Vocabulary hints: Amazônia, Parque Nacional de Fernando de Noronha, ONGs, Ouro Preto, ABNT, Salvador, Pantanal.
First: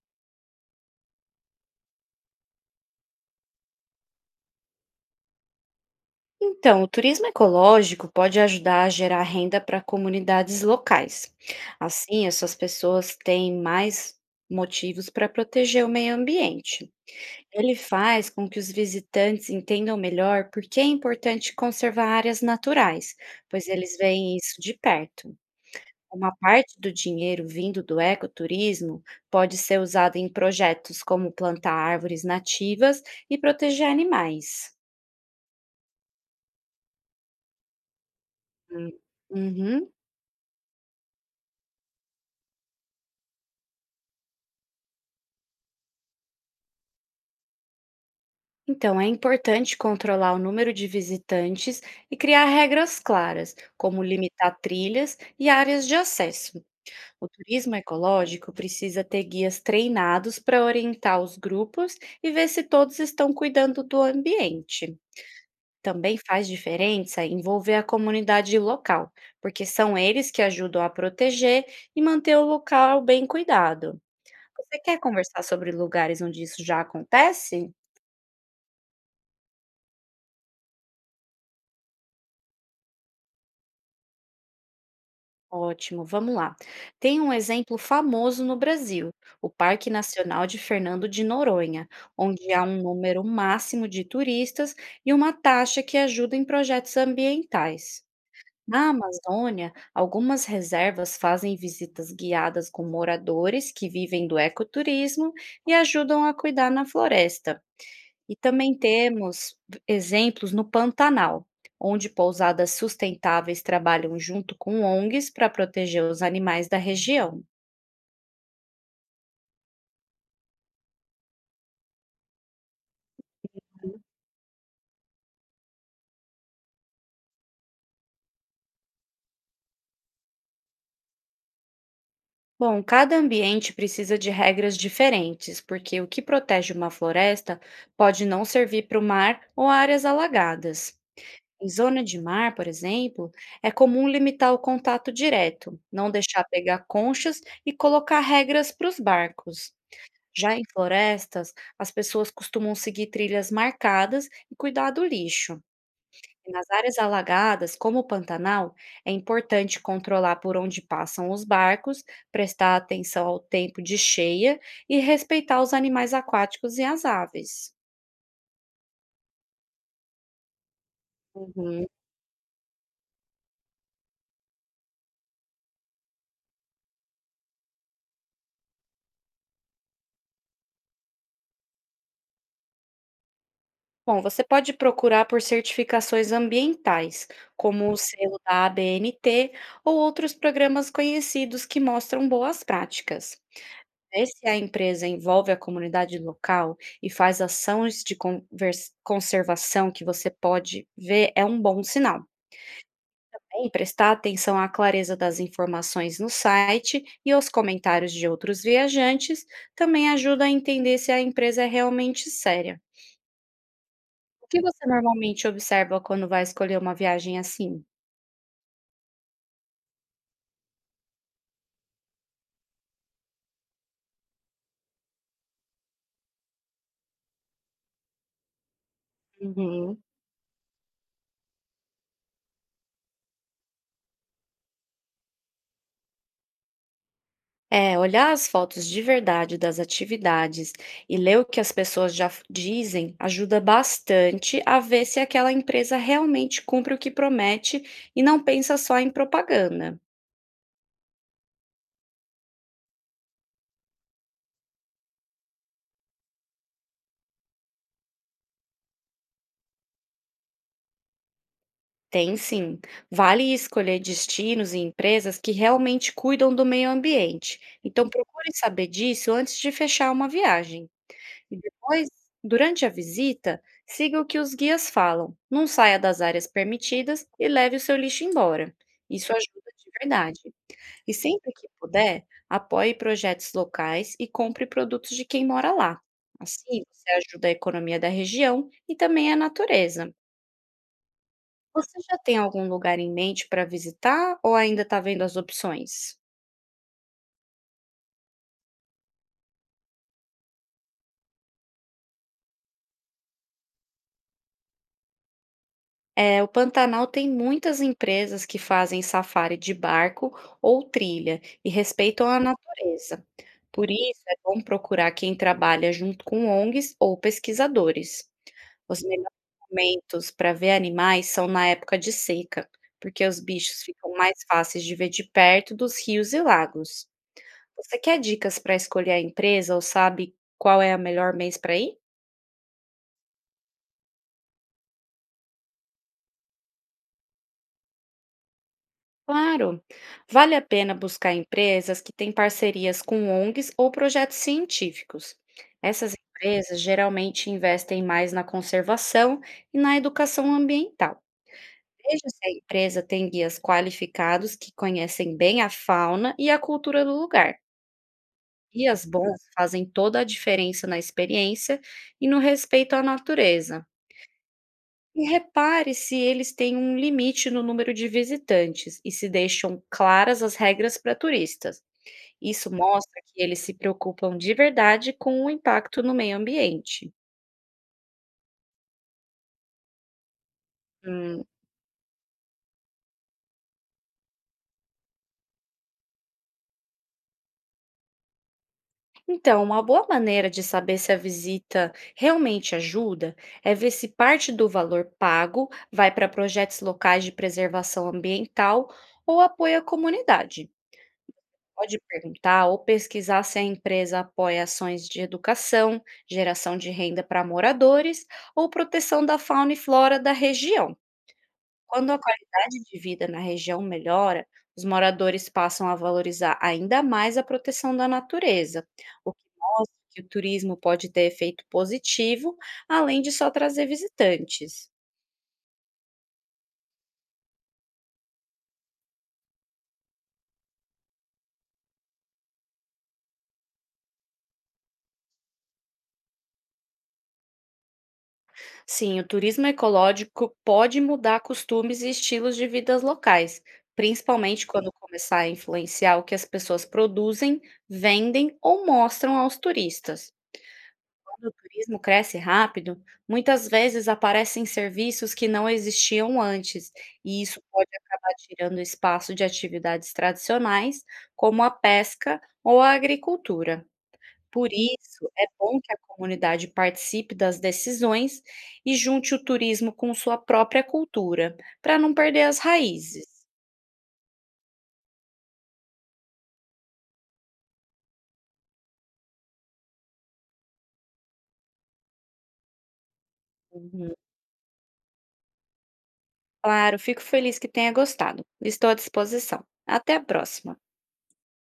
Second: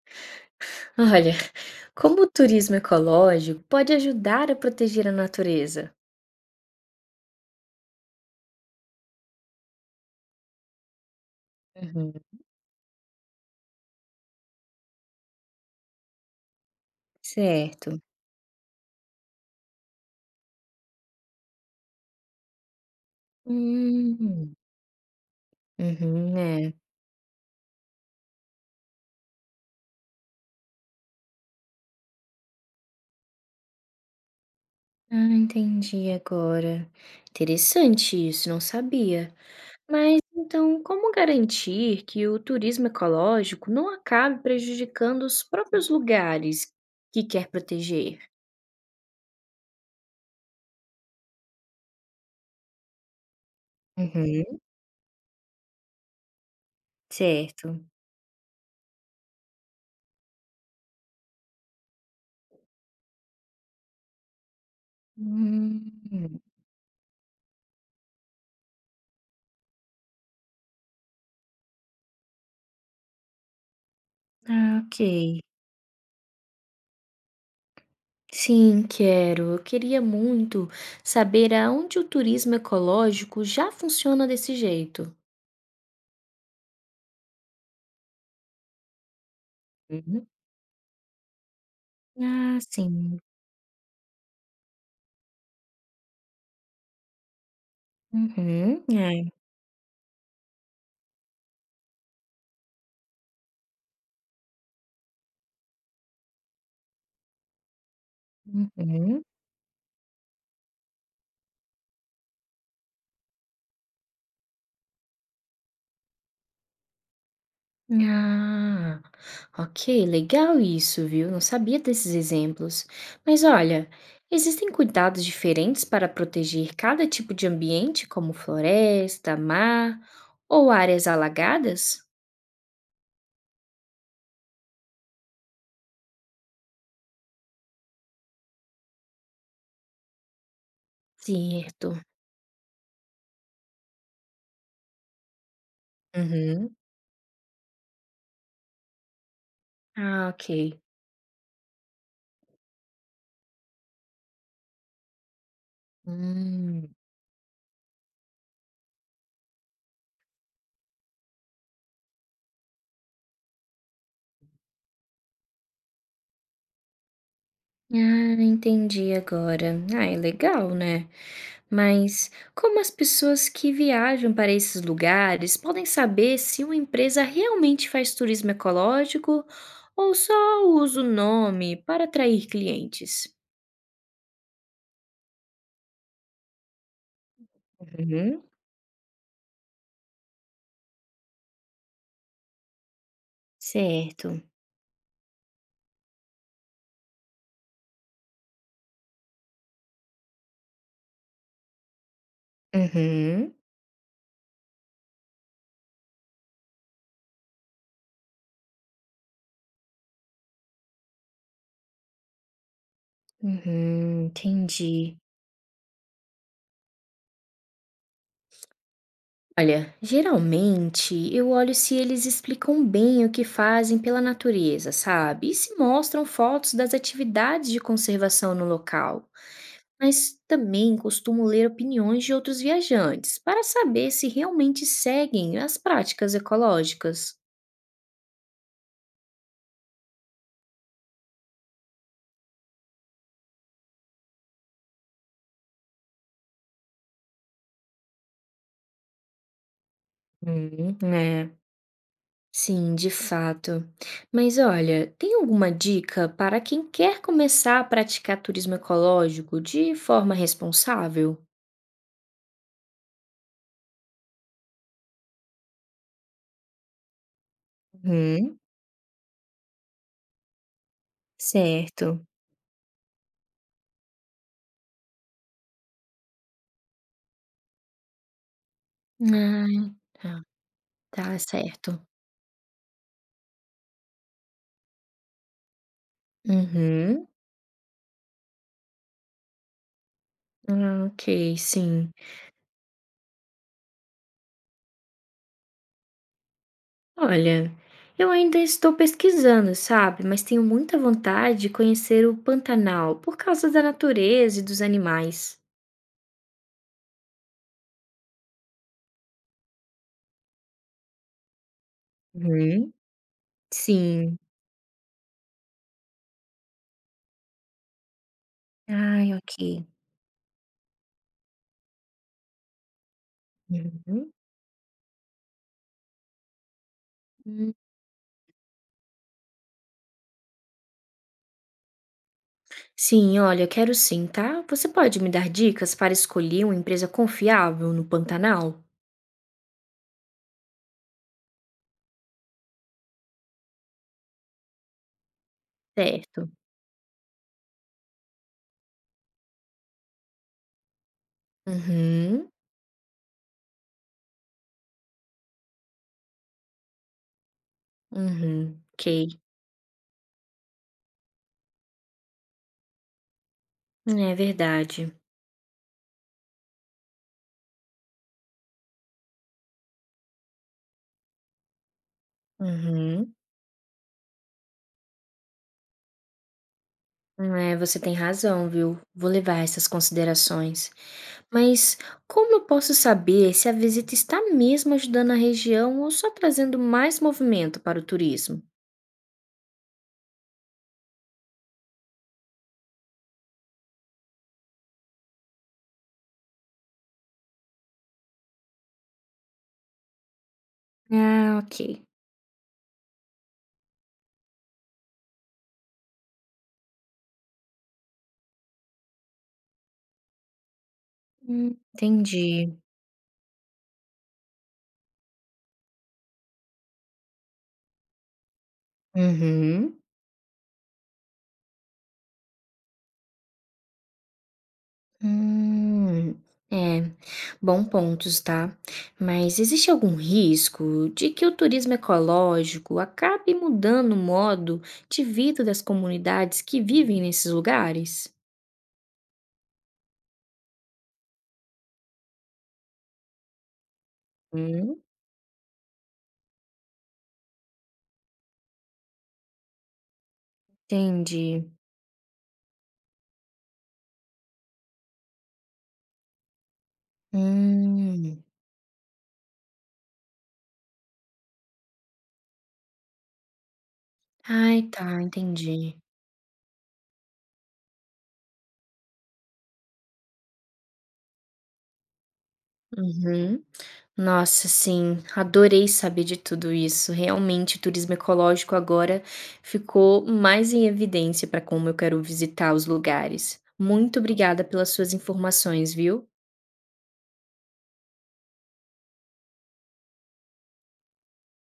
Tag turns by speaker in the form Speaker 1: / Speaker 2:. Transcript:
Speaker 1: Olha, como o turismo ecológico pode ajudar a proteger a natureza?
Speaker 2: Então, o turismo ecológico pode ajudar a gerar renda para comunidades locais.
Speaker 1: Uhum,
Speaker 2: Assim, essas pessoas têm mais motivos para proteger o meio ambiente. Ele
Speaker 1: certo.
Speaker 2: faz com que os visitantes entendam melhor por que é importante conservar áreas naturais, pois eles veem
Speaker 1: Hum,
Speaker 2: isso de perto. Uma
Speaker 1: Uhum, é.
Speaker 2: parte do dinheiro vindo do ecoturismo pode ser usada em projetos como plantar árvores nativas e proteger animais.
Speaker 1: Ah, entendi agora. Interessante isso, não
Speaker 2: Hum.
Speaker 1: sabia.
Speaker 2: Uhum.
Speaker 1: Mas então, como garantir que o turismo ecológico não acabe prejudicando os próprios lugares que quer proteger?
Speaker 2: Então, é importante controlar o número de visitantes e criar regras claras, como
Speaker 1: Uhum,
Speaker 2: limitar trilhas e áreas de acesso. O turismo
Speaker 1: certo.
Speaker 2: ecológico precisa ter guias treinados para orientar os grupos e ver se todos estão cuidando do ambiente.
Speaker 1: Hum,
Speaker 2: Também faz diferença envolver a comunidade local, porque são eles que ajudam a proteger e manter o local bem cuidado. Você
Speaker 1: ah,
Speaker 2: quer
Speaker 1: ok.
Speaker 2: conversar sobre lugares onde isso já acontece?
Speaker 1: Sim, quero. Eu queria muito saber aonde o turismo ecológico já funciona desse jeito.
Speaker 2: Ótimo, vamos lá. Tem um exemplo famoso no Brasil, o Parque
Speaker 1: Uhum.
Speaker 2: Nacional de Fernando de Noronha, onde
Speaker 1: Ah,
Speaker 2: há um
Speaker 1: sim.
Speaker 2: número máximo de turistas e uma taxa que ajuda em projetos ambientais.
Speaker 1: Uhum.
Speaker 2: Na
Speaker 1: É.
Speaker 2: Amazônia, algumas reservas fazem visitas guiadas com moradores que vivem do ecoturismo e ajudam a cuidar na floresta. E também
Speaker 1: Uhum.
Speaker 2: temos exemplos no Pantanal, onde pousadas sustentáveis trabalham junto com ONGs para proteger os animais da região.
Speaker 1: Ah, ok, legal isso, viu? Não sabia desses exemplos. Mas olha, existem cuidados diferentes para proteger cada tipo de ambiente, como floresta, mar ou áreas alagadas?
Speaker 2: Bom, cada ambiente precisa de regras diferentes, porque o que protege uma floresta pode não servir para o mar ou áreas alagadas. Em
Speaker 1: Certo.
Speaker 2: zona de mar, por exemplo, é comum limitar o contato direto, não deixar
Speaker 1: Uhum.
Speaker 2: pegar conchas e colocar regras para os barcos.
Speaker 1: Ah, ok.
Speaker 2: Já em florestas, as pessoas costumam seguir trilhas marcadas e cuidar do lixo. E nas
Speaker 1: Hum.
Speaker 2: áreas alagadas, como o Pantanal, é importante controlar por onde passam os barcos, prestar atenção ao tempo de cheia e respeitar os animais aquáticos e as aves.
Speaker 1: Ah, entendi agora. Ah, é legal, né?
Speaker 2: Uhum.
Speaker 1: Mas como as pessoas que viajam para esses lugares podem saber se uma empresa realmente faz turismo ecológico ou só usa o nome para atrair clientes?
Speaker 2: Bom, você pode procurar por certificações ambientais, como o selo
Speaker 1: Uhum,
Speaker 2: da ABNT ou outros programas conhecidos que mostram boas práticas. É,
Speaker 1: certo.
Speaker 2: se a empresa envolve a comunidade local e faz ações de convers conservação que você pode ver, é um bom sinal,
Speaker 1: Uhum,
Speaker 2: né? E prestar atenção à clareza das informações no site e aos comentários de outros viajantes também ajuda a entender se a empresa é realmente séria.
Speaker 1: uhum,
Speaker 2: O que você
Speaker 1: entendi.
Speaker 2: normalmente observa quando vai escolher uma viagem assim?
Speaker 1: Olha, geralmente eu olho se eles explicam bem o que fazem pela natureza, sabe? E se mostram fotos das atividades de conservação no local.
Speaker 2: Uhum.
Speaker 1: Mas também costumo ler opiniões de outros viajantes para saber se realmente seguem as práticas ecológicas.
Speaker 2: É, olhar as fotos de verdade das atividades e ler o que as pessoas dizem ajuda bastante a ver se aquela empresa realmente cumpre o que promete e não pensa só em propaganda.
Speaker 1: É. Sim, de fato. Mas olha, tem alguma dica para quem quer começar a praticar turismo ecológico de forma responsável?
Speaker 2: Tem sim. Vale escolher destinos e empresas que realmente cuidam do meio ambiente. Então procure
Speaker 1: Uhum,
Speaker 2: saber disso antes de fechar uma viagem. E depois,
Speaker 1: certo.
Speaker 2: durante a visita, siga o que os guias falam. Não saia das áreas permitidas e leve o seu lixo embora. Isso ajuda de
Speaker 1: Ah,
Speaker 2: verdade.
Speaker 1: tá,
Speaker 2: E
Speaker 1: tá
Speaker 2: sempre que
Speaker 1: certo.
Speaker 2: puder, apoie projetos locais e compre produtos de quem mora lá. Assim, você
Speaker 1: Uhum.
Speaker 2: ajuda a economia da região e também a natureza.
Speaker 1: Ah, ok,
Speaker 2: Você
Speaker 1: sim.
Speaker 2: já tem algum lugar em mente para visitar ou ainda está vendo as opções?
Speaker 1: Olha, eu ainda estou pesquisando, sabe? Mas tenho muita vontade de conhecer o Pantanal por causa da natureza e dos animais.
Speaker 2: É, o Pantanal tem muitas empresas que fazem safari de barco ou trilha e respeitam a
Speaker 1: Uhum.
Speaker 2: natureza. Por isso, é
Speaker 1: Sim.
Speaker 2: bom procurar quem trabalha junto com ONGs ou pesquisadores. Os melhores
Speaker 1: Ai, ok.
Speaker 2: momentos para ver animais são na época de seca, porque os bichos ficam
Speaker 1: Uhum.
Speaker 2: mais fáceis de ver de perto dos rios e lagos.
Speaker 1: Hum.
Speaker 2: Você quer dicas para escolher a empresa ou sabe qual é o melhor mês para ir?
Speaker 1: Sim, olha, eu quero sim, tá? Você pode me dar dicas para escolher uma empresa confiável no Pantanal?
Speaker 2: Claro, vale a pena buscar empresas que têm parcerias com ONGs ou projetos científicos. Essas
Speaker 1: Certo.
Speaker 2: empresas geralmente investem mais na conservação e na educação ambiental. Veja se a
Speaker 1: Uhum,
Speaker 2: empresa tem guias qualificados que conhecem bem a fauna e a cultura do lugar.
Speaker 1: uhum,
Speaker 2: Guias
Speaker 1: ok.
Speaker 2: bons fazem toda a diferença na experiência e no respeito à natureza.
Speaker 1: É verdade.
Speaker 2: E repare se eles têm um limite no número de visitantes e se deixam claras as regras para turistas. Isso mostra
Speaker 1: Uhum.
Speaker 2: que eles se preocupam de verdade com o impacto no meio ambiente.
Speaker 1: É, você tem razão, viu? Vou levar essas considerações.
Speaker 2: Hum.
Speaker 1: Mas como eu posso saber se a visita está mesmo ajudando a região ou só trazendo mais movimento para o turismo?
Speaker 2: Então, uma boa maneira de saber se a visita realmente ajuda é ver se parte do valor pago vai para projetos locais de preservação ambiental ou apoia a comunidade.
Speaker 1: Ah,
Speaker 2: Pode
Speaker 1: ok.
Speaker 2: perguntar ou pesquisar se a empresa apoia ações de educação, geração de renda para moradores ou proteção da fauna e flora da região. Quando a
Speaker 1: Entendi.
Speaker 2: qualidade de vida na região melhora, os moradores passam a valorizar ainda mais a proteção da natureza, o que mostra
Speaker 1: Uhum.
Speaker 2: que o turismo pode ter efeito positivo, além de só trazer visitantes.
Speaker 1: Hum, é, bom pontos, tá? Mas existe algum risco de que o turismo ecológico acabe mudando o modo de vida das comunidades que vivem nesses lugares?
Speaker 2: Sim, o turismo ecológico pode mudar costumes e estilos de vidas locais, principalmente quando
Speaker 1: Hum,
Speaker 2: começar a influenciar o que as pessoas produzem, vendem ou mostram aos turistas. O
Speaker 1: entendi.
Speaker 2: turismo cresce rápido, muitas vezes aparecem serviços que não existiam antes, e isso pode acabar
Speaker 1: Hum.
Speaker 2: tirando espaço de atividades tradicionais, como a pesca ou a agricultura. Por
Speaker 1: Ai, tá,
Speaker 2: isso, é bom que
Speaker 1: entendi.
Speaker 2: a comunidade participe das decisões e junte o turismo com sua própria cultura, para não perder as raízes.
Speaker 1: Uhum. Nossa, sim, adorei saber de tudo isso. Realmente, o turismo ecológico agora ficou mais em evidência para como eu quero visitar os lugares.
Speaker 2: Uhum.
Speaker 1: Muito obrigada pelas suas informações, viu?
Speaker 2: Claro, fico feliz que tenha gostado. Estou à disposição. Até a próxima.